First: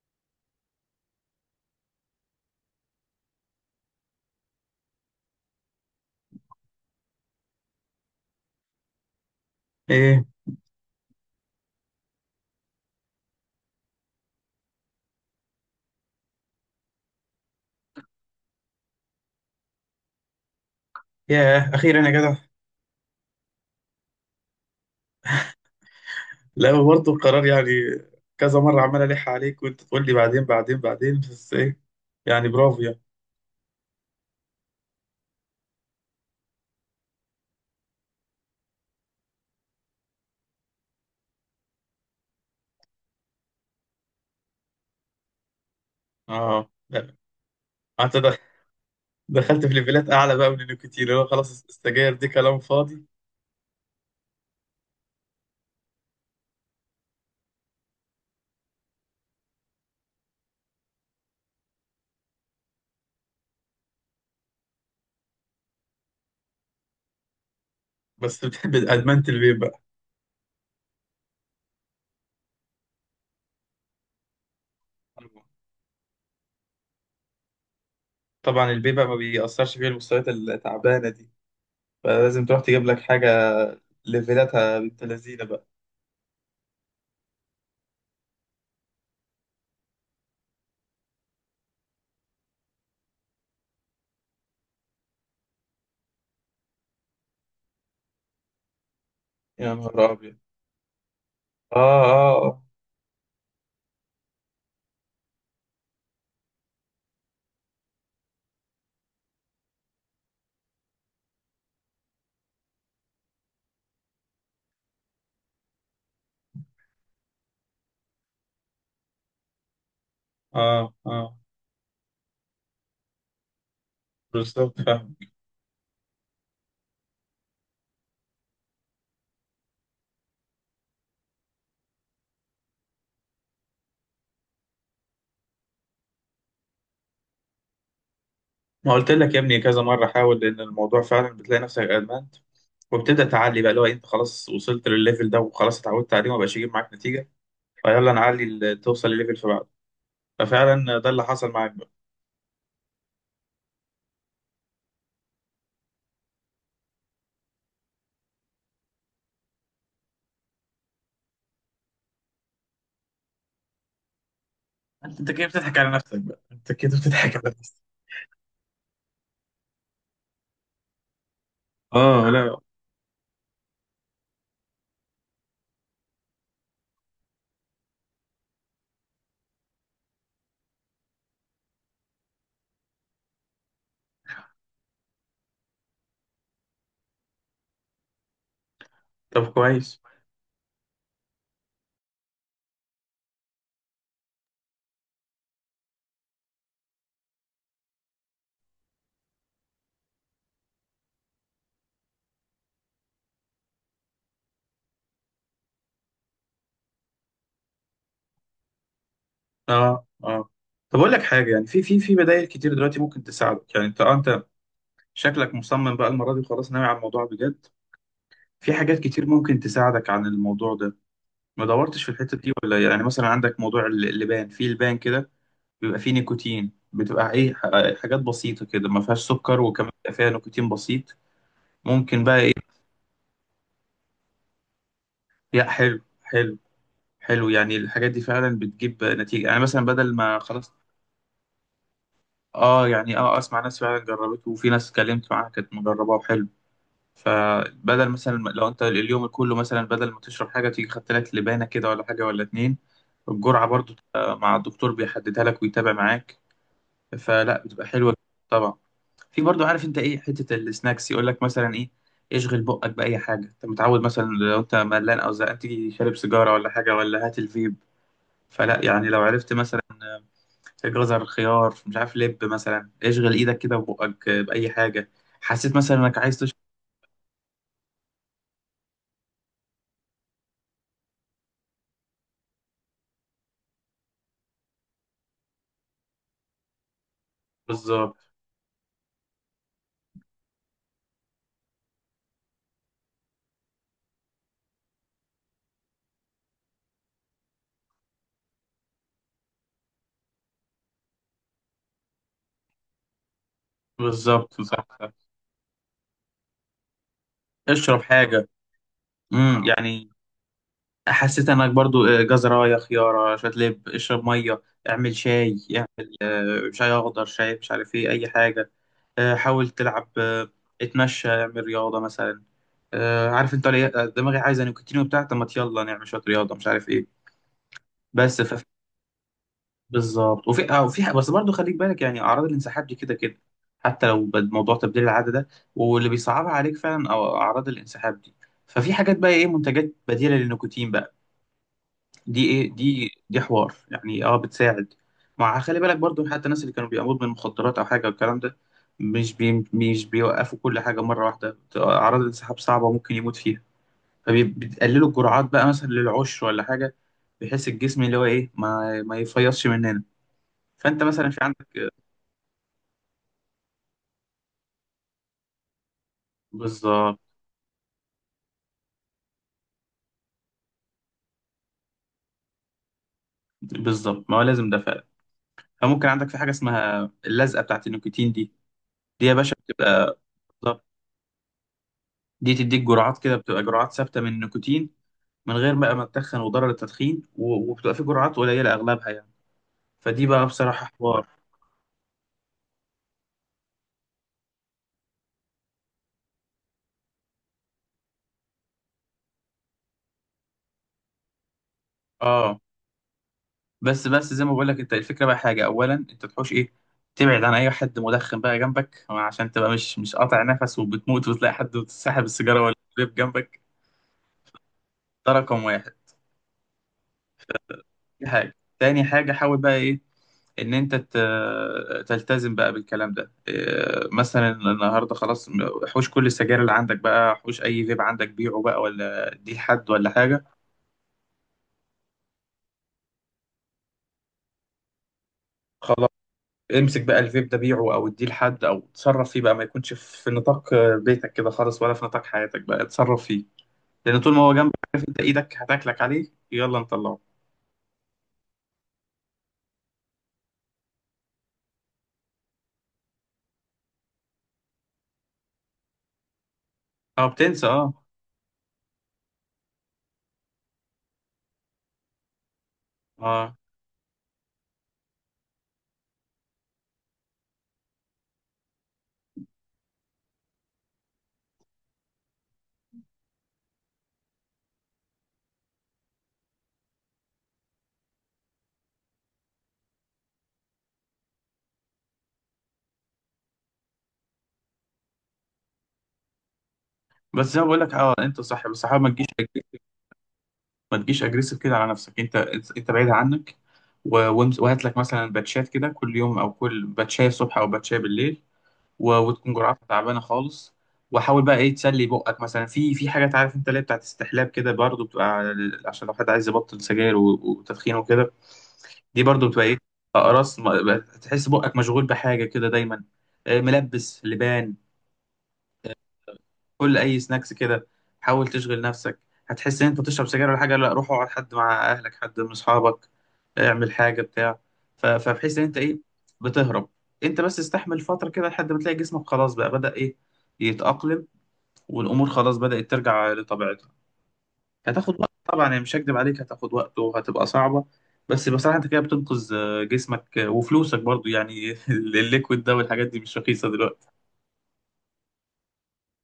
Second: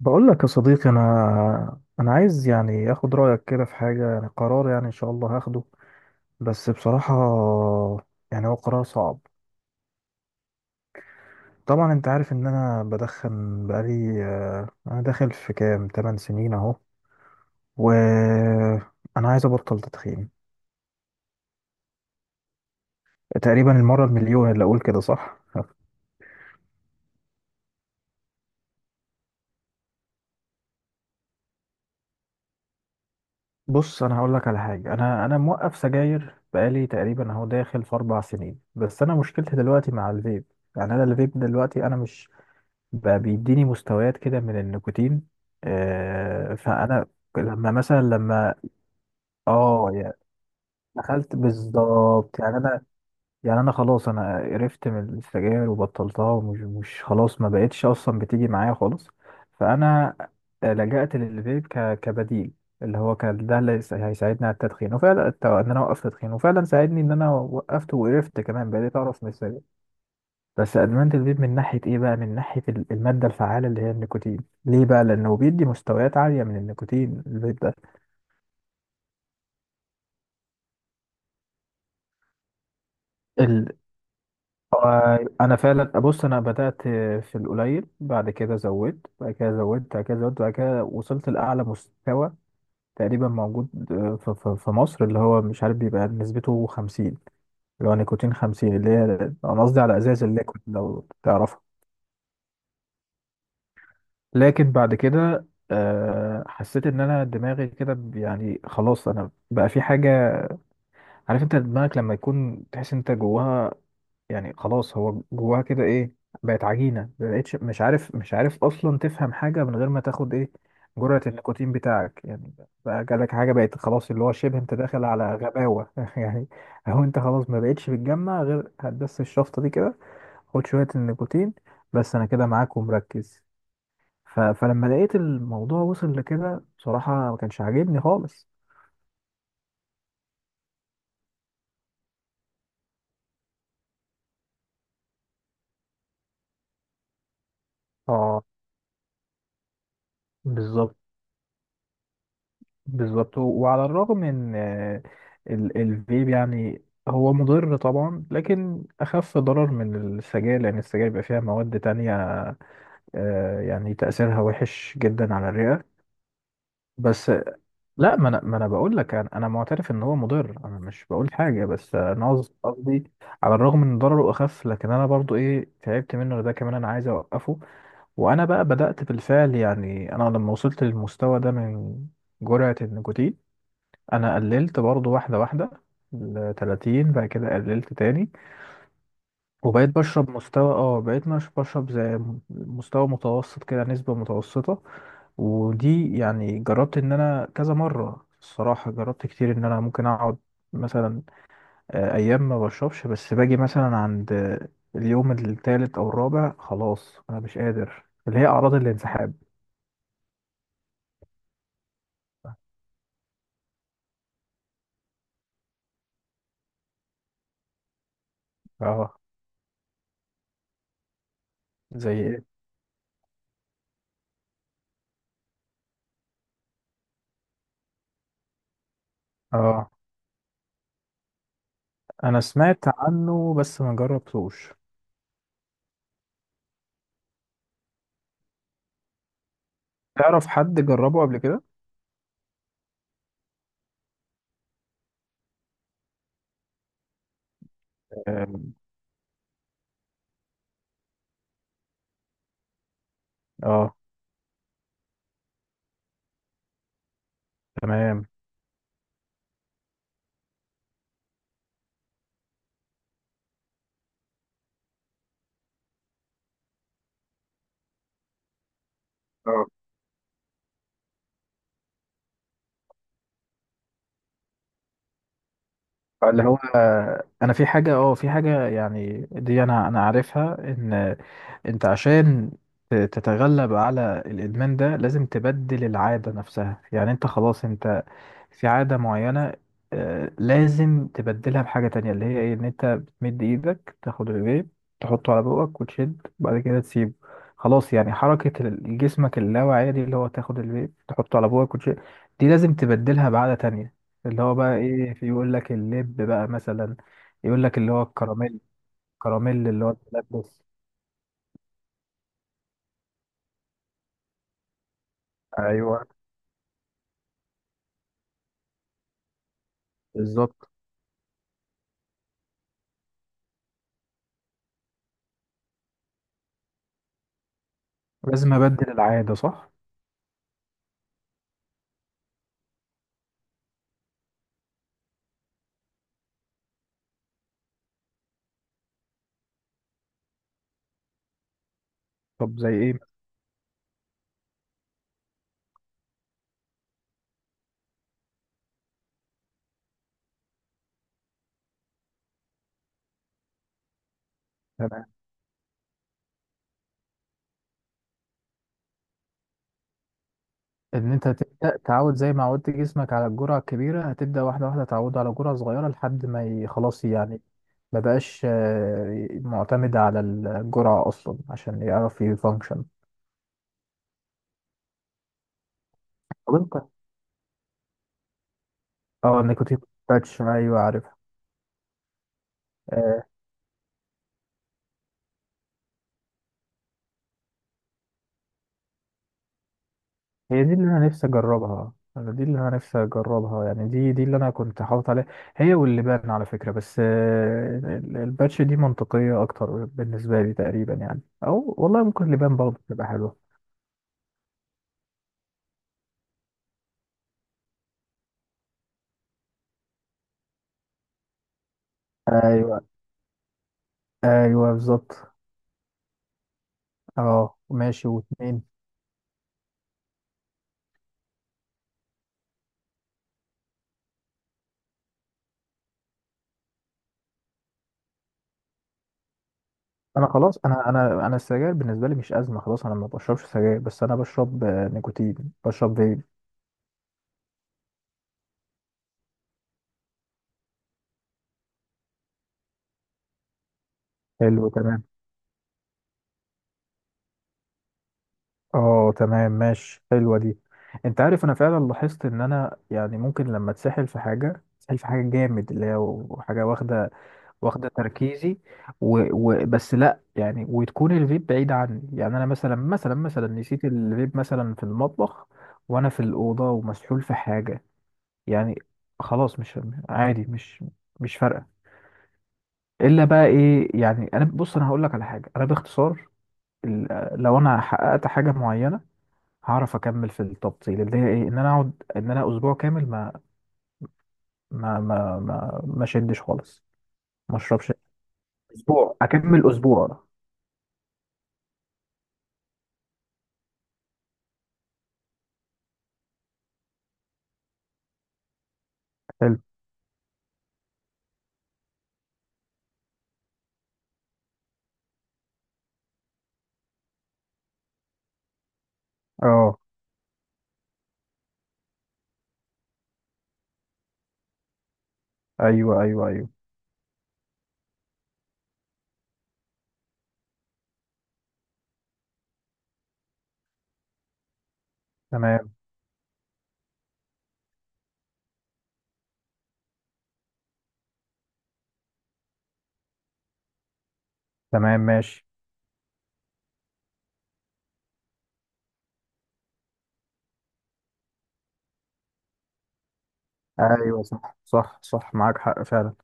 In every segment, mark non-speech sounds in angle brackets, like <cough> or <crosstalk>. بقول لك يا صديقي، انا عايز يعني اخد رايك كده في حاجه، يعني قرار، يعني ان شاء الله هاخده. بس بصراحه يعني هو قرار صعب. ايه، طبعا انت عارف ان انا بدخن بقالي، انا داخل في كام 8 سنين اهو. وانا عايز ابطل تدخين. ياه اخيرا يا جدع! تقريبا المره المليون اللي اقول كده، صح. لا، برضه القرار يعني. كذا مره عمال الح عليك، وانت تقول لي بعدين بعدين بعدين، بس ايه. يعني برافو يعني. بص انا هقول لك على حاجه، انا موقف سجاير بقالي تقريبا اهو داخل في 4 سنين، بس انا مشكلتي دلوقتي مع الفيب. يعني انا الفيب دلوقتي انا مش بقى بيديني مستويات كده من النيكوتين. اه، فانا لا. لما مثلا انت لما دخلت في اه ليفلات يعني اعلى بقى من النيكوتين، اللي هو دخلت خلاص السجاير دي بالظبط. يعني كلام انا، فاضي. يعني انا خلاص انا قرفت من السجاير وبطلتها، ومش مش خلاص، ما بقتش اصلا بتيجي معايا خالص. فانا لجأت للفيب كبديل، اللي هو كان ده اللي هيساعدني على التدخين. وفعلا ان انا اوقف تدخين، وفعلا ساعدني ان انا وقفت وقرفت بس <laughs> كمان، بتحب بقيت اعرف ادمنت من الفيب السجاير. بقى؟ بس ادمان الفيب من ناحيه ايه بقى، من ناحيه الماده الفعاله اللي هي النيكوتين. ليه بقى؟ لانه بيدي مستويات عاليه من النيكوتين الفيب ده. طبعا الفيب بقى ما بيأثرش فيه المستويات التعبانه دي، فلازم تروح تجيب لك حاجه ال... ليفلاتها بنت لذينه انا بقى. فعلا ابص انا بدات في القليل، بعد كده زودت، بعد كده زودت، بعد كده زودت، بعد كده وصلت لاعلى مستوى تقريبا موجود في مصر، اللي هو مش عارف بيبقى نسبته 50. اللي هو نيكوتين 50، اللي هي انا يا قصدي على نهار ازاز ابيض! الليكويد لو تعرف. اه، اه. لكن بعد كده حسيت ان انا دماغي كده يعني خلاص انا بقى في حاجه. عارف انت دماغك لما يكون تحس انت جواها؟ يعني خلاص هو جواها كده، ايه، بقت عجينه، مبقتش مش عارف اصلا تفهم حاجه من غير ما تاخد ايه، اه، جرعه اه. النيكوتين بتاعك يعني. بقى جالك حاجه بقت خلاص، اللي هو شبه انت بالظبط، داخل فاهم. على غباوه <laughs> يعني. هو انت خلاص ما بقتش بتجمع غير هتدس الشفطه دي كده، خد شويه النيكوتين. بس انا كده معاك ومركز. فلما لقيت الموضوع وصل لكده، بصراحة ما كانش عاجبني خالص. ما قلت لك يا ابني كذا مرة حاول، لأن الموضوع فعلا بتلاقي نفسك ادمنت، وبتبدأ تعلي بقى اللي هو إيه، أنت خلاص وصلت للليفل ده وخلاص اتعودت عليه وما بقاش يجيب معاك نتيجة. فيلا اه، نعلي توصل لليفل في بعضه. بالظبط. ففعلا ده اللي حصل معاك بقى. بالظبط، وعلى الرغم ان الفيب يعني هو مضر طبعا، لكن اخف ضرر من السجاير، لان السجاير بيبقى فيها مواد تانية، يعني تأثيرها وحش انت جدا كده على بتضحك على الرئة. نفسك بقى، انت كده بس بتضحك على نفسك. لا، ما انا بقول لك، انا معترف ان هو مضر، انا مش بقول حاجة. بس اه، انا لا. قصدي، على الرغم ان ضرره اخف، لكن انا برضو ايه تعبت منه، ده كمان انا عايز اوقفه. وانا بقى بدأت بالفعل. يعني انا لما وصلت للمستوى ده من جرعة النيكوتين، انا قللت برضو واحدة واحدة، ل 30. بعد كده قللت تاني، طب، وبقيت كويس. بشرب مستوى، بقيت مش بشرب زي، مستوى متوسط كده، نسبة متوسطة. ودي يعني جربت ان انا كذا مرة، الصراحة جربت كتير ان انا ممكن اقعد مثلا ايام ما بشربش، بس باجي مثلا عند اليوم التالت او الرابع خلاص انا مش قادر، اللي هي اعراض الانسحاب. اه، اه. طب اقول لك حاجه، يعني في بدائل كتير دلوقتي ممكن تساعدك، يعني انت شكلك مصمم بقى المره دي، وخلاص ناوي على الموضوع بجد. في حاجات اه، كتير ممكن تساعدك عن الموضوع ده. ما دورتش في زي الحتة ايه؟ دي ولا؟ يعني مثلا عندك موضوع اللبان، في لبان كده بيبقى فيه نيكوتين، بتبقى ايه، حاجات بسيطة كده ما فيهاش سكر، وكمان اه، بيبقى فيها نيكوتين بسيط. ممكن بقى انا ايه؟ سمعت عنه بس ما جربتوش. لا، حلو حلو. حلو، يعني الحاجات دي فعلا بتجيب نتيجة، يعني مثلا بدل ما تعرف خلاص. حد جربه قبل كده؟ اه، يعني اه، اسمع ناس فعلا جربته، وفي ناس اتكلمت معاها كانت مجرباه وحلو. فبدل مثلا آم، لو انت اليوم كله مثلا بدل ما تشرب حاجة، تيجي خدت لك لبانة كده ولا حاجة ولا اتنين. الجرعة برضو اه، تبقى مع الدكتور بيحددها لك ويتابع معاك. فلا، بتبقى حلوه. تمام. طبعا. في برضو، عارف انت ايه، حته السناكس يقول لك مثلا ايه، اشغل بقك باي حاجه انت متعود، مثلا لو انت ملان او زهقان تيجي شارب سيجاره ولا حاجه ولا هات الفيب. فلا يعني، لو عرفت اه، مثلا جزر، خيار، مش عارف لب، مثلا اشغل ايدك كده وبقك باي حاجه، حسيت مثلا انك عايز اللي تشرب. هو انا في حاجه، في حاجه يعني دي انا عارفها، ان انت عشان تتغلب على الادمان ده، لازم تبدل العاده نفسها. يعني انت خلاص انت بالظبط. في عادة معينة، لازم تبدلها بحاجة تانية، اللي هي ايه، ان انت بتمد ايدك تاخد الفيب، تحطه على بقك وتشد، بعد كده تسيبه. خلاص، يعني حركة جسمك اللاواعية دي، اللي هو تاخد الفيب تحطه على بقك وتشد، دي لازم تبدلها بعادة تانية. اللي هو بالظبط، بقى صح صح. ايه، في يقول لك اللب بقى مثلا، يقول لك اللي اشرب هو حاجه. الكراميل، كراميل اللي هو يعني. تلبس. حسيت انك برضو جزرايه، خياره، شويه لب، اشرب ميه. اعمل شاي، ايوه، اعمل شاي اخضر، شاي مش عارف ايه، اي حاجه. حاول تلعب، بالظبط. اتمشى، اعمل رياضه مثلا. عارف انت دماغي عايزه نيكوتين وبتاع، طب ما يلا نعمل شويه رياضه، مش عارف ايه. بس لازم ف... ابدل العادة، صح. بالظبط. وفي بس برضو خليك بالك، يعني اعراض الانسحاب دي كده كده، حتى لو موضوع تبديل العاده ده واللي بيصعبها عليك فعلا أو اعراض الانسحاب دي. ففي حاجات بقى، ايه، منتجات بديله للنيكوتين بقى. دي طب زي ايه، دي ايه، دي حوار يعني، اه بتساعد. خلي بالك برضو حتى الناس اللي كانوا بيقاموا من مخدرات او حاجه والكلام ده، مش بيوقفوا كل حاجه مره واحده، اعراض الانسحاب صعبه ممكن يموت فيها، مثلا؟ فبيقللوا الجرعات بقى مثلا للعشر ولا حاجه، بحيث الجسم اللي هو ايه ما يفيضش مننا. فانت ان انت مثلا، في تبدا عندك. تعود زي ما عودت جسمك على الجرعه الكبيره، هتبدا واحده واحده تعود على جرعه صغيره، لحد ما خلاص بالظبط، يعني ما بقاش معتمد على الجرعه اصلا عشان يعرف يفانكشن. بالظبط، ما هو لازم ده فعلا. فممكن عندك في حاجه طب انت، اسمها اللزقه بتاعت النيكوتين دي، دي يا اه، باشا النيكوتين بتبقى. باتش، ايوه بالظبط. عارفها. دي تديك جرعات آه كده، بتبقى جرعات ثابته من النيكوتين من غير بقى ما تتخن وضرر التدخين، و- وبتبقى في جرعات قليله اغلبها يعني. فدي بقى هي دي اللي بصراحه انا نفسي حوار. اجربها. انا دي اللي انا نفسي اجربها، يعني دي اللي انا كنت حاطط عليها، هي واللبان على فكره. بس الباتش دي منطقيه اكتر بالنسبه لي تقريبا يعني، او والله ممكن اللبان اه. برضه تبقى حلوه. بس زي ما بقول لك، انت الفكره بقى حاجه، اولا انت تحوش ايه، تبعد عن اي حد مدخن بقى جنبك، عشان تبقى مش قاطع نفس وبتموت وتلاقي حد ساحب السيجاره ولا ايوه، الفيب جنبك. ايوه، ده بالظبط. رقم واحد. اه، ماشي دي حاجه، واتنين. تاني حاجه حاول بقى ايه، ان انت تلتزم بقى بالكلام ده، إيه، مثلا النهارده خلاص حوش كل السجاير اللي عندك بقى، حوش اي فيب عندك، بيعه بقى ولا دي لحد ولا انا حاجه. خلاص، انا السجاير بالنسبه لي مش ازمه خلاص. انا ما بشربش سجاير، بس انا بشرب نيكوتين، بشرب فيب. امسك بقى الفيب ده، بيعه او اديه لحد او اتصرف فيه بقى، ما يكونش في نطاق بيتك كده خالص ولا في نطاق حياتك بقى، اتصرف فيه. لان طول ما هو حلو، جنبك، تمام. عارف انت ايدك هتاكلك عليه، يلا نطلعه. اه، تمام ماشي، حلوه دي. انت عارف انا فعلا لاحظت ان انا يعني ممكن لما اتسحل في حاجه جامد، اللي هي حاجه واخده اه، بتنسى، واخده اه. تركيزي. بس لا، يعني وتكون الفيب بعيد عني. يعني انا مثلا، مثلا اه. نسيت الفيب مثلا في المطبخ، وانا في الاوضه ومسحول في حاجه، يعني خلاص مش، عادي، مش فارقه. الا بقى ايه، يعني انا بص انا هقول لك على حاجه انا باختصار، ال- لو انا حققت حاجه معينه، هعرف اكمل في التبطيل، اللي هي ايه، ان انا اقعد ان انا اسبوع كامل ما شدش خالص، بس ما زي ما بقول اشربش لك، اه انت صح، بس حاول ما اسبوع، تجيش اكمل اسبوع. ما تجيش اجريسيف كده على نفسك، انت. انت بعيد عنك. و- وامس- وهات لك مثلا باتشات كده كل يوم، او كل باتشايه الصبح او باتشايه بالليل، و- وتكون حلو. جرعتها تعبانه خالص. وحاول بقى ايه تسلي بقك، مثلا في حاجات عارف انت اللي هي بتاعت استحلاب كده برضه، بتبقى على عشان لو حد عايز يبطل سجاير و- وتدخين وكده. دي برضه بتبقى ايه، اه، اقراص بقى تحس بقك مشغول بحاجه كده دايما. ملبس لبان، ايوه، ايوه، ايوه. كل اي سناكس كده، حاول تشغل نفسك. هتحس ان انت بتشرب سجاير ولا حاجه، لا روح اقعد حد مع اهلك، حد من اصحابك، اعمل حاجه بتاع، ف- فبحيث ان تمام. انت ايه بتهرب. انت بس استحمل فتره كده لحد ما تلاقي جسمك خلاص بقى بدأ ايه يتأقلم، والامور خلاص بدأت ترجع لطبيعتها. تمام، هتاخد وقت ماشي. طبعا يعني، مش هكدب عليك، هتاخد وقت وهتبقى صعبة. بس بصراحة انت كده بتنقذ جسمك، وفلوسك برضو يعني <laughs> الليكويد ده والحاجات دي مش رخيصة دلوقتي. ايوه، صح، صح، صح، معاك حق فعلا.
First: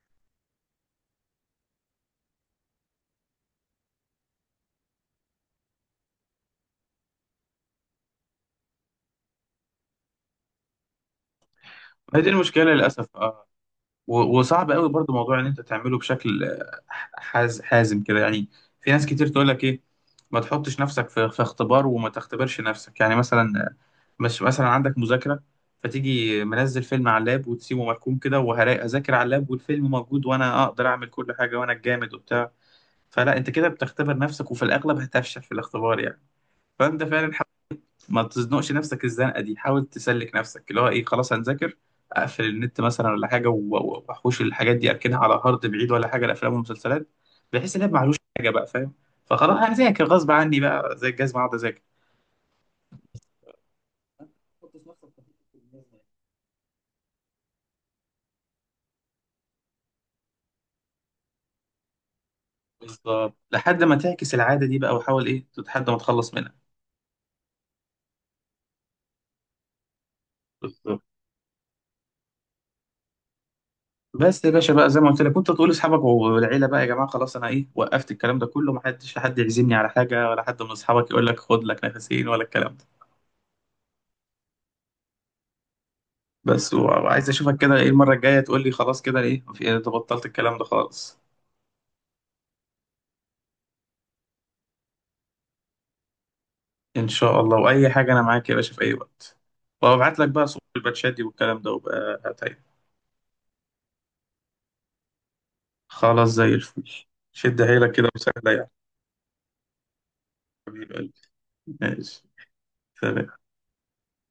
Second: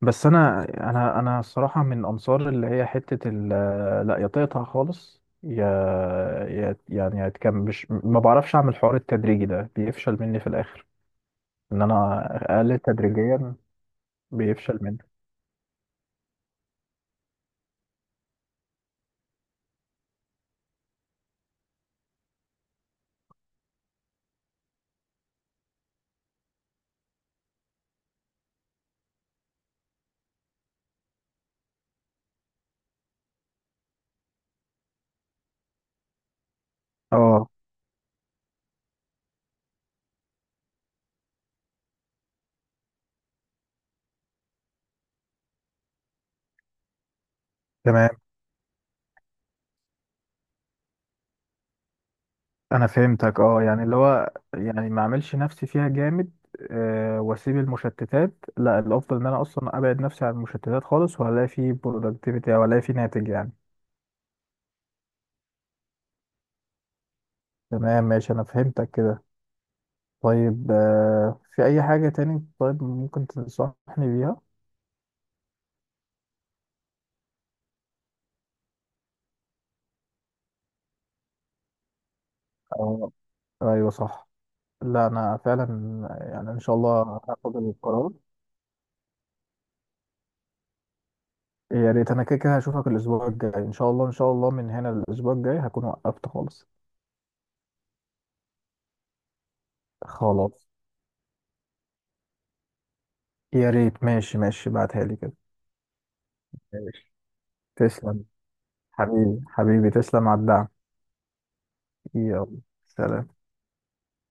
بس انا، انا الصراحه من انصار اللي هي حته لا، يا تقطع خالص، يا يعني يا مش ما بعرفش اعمل حوار. التدريجي ده بيفشل مني في الاخر، ان هي انا دي المشكلة اقلل للأسف، اه. تدريجيا، و- وصعب بيفشل قوي مني. برضو موضوع ان انت تعمله بشكل حازم كده يعني. في ناس كتير تقول لك، ايه، ما تحطش نفسك في اختبار، وما تختبرش نفسك يعني مثلا، مش مثلا عندك مذاكرة، فتيجي منزل فيلم على اللاب وتسيبه مركون كده، وهذاكر على اللاب والفيلم موجود، وانا اقدر اعمل كل حاجة وانا الجامد وبتاع. فلا، انت كده بتختبر نفسك، وفي الاغلب هتفشل في الاختبار يعني. فانت فعلا حاول اه، ما تزنقش نفسك الزنقة دي، حاول تسلك نفسك اللي هو ايه، خلاص هنذاكر، اقفل النت مثلا ولا حاجة، و- و- واحوش الحاجات دي، اركنها على هارد بعيد ولا حاجة، الافلام والمسلسلات، بحيث ان هي تمام معلوش، حاجة بقى فاهم. فخلاص هذاكر غصب عني بقى زي الجزمة، اقعد انا فهمتك. اه يعني اللي هو يعني ما اذاكر. اعملش نفسي فيها جامد، واسيب المشتتات. لا، الافضل ان انا اصلا ابعد نفسي عن المشتتات خالص، وهلاقي فيه برودكتيفيتي او الاقي فيه ناتج بالظبط، يعني. لحد ما تعكس العادة دي بقى، وحاول إيه لحد ما تخلص منها. تمام ماشي، انا فهمتك كده. طيب بالظبط. في أي حاجة تاني طيب ممكن تنصحني بيها؟ بس يا باشا بقى، زي ما قلت لك كنت تقول لاصحابك والعيله بقى، يا جماعه خلاص انا ايه وقفت الكلام ده كله، ما حدش حد يعزمني على حاجه، ولا حد من اصحابك يقول لك خد لك نفسين ولا الكلام ده. أو، أيوة، صح. لا أنا فعلا، يعني إن بس شاء و- الله وعايز هاخد اشوفك كده ايه، القرار. المره الجايه تقول لي خلاص كده ايه، في انت بطلت الكلام ده خالص. يا ريت، أنا كده كده هشوفك الأسبوع الجاي إن شاء الله. إن شاء الله من هنا للأسبوع الجاي هكون وقفت خالص. ان شاء الله، واي حاجه انا معاك يا باشا في اي وقت، وابعت لك بقى خلاص، صور الباتشات دي والكلام ده، وبقى هتعمل. يا ريت. ماشي، ماشي، بعتها لي كده. خلاص زي الفل. ماشي، شد حيلك كده تسلم. وسهله يعني. حبيبي، حبيبي، تسلم على الدعم. حبيب قلبي. ماشي. يلا، سلام. سلام.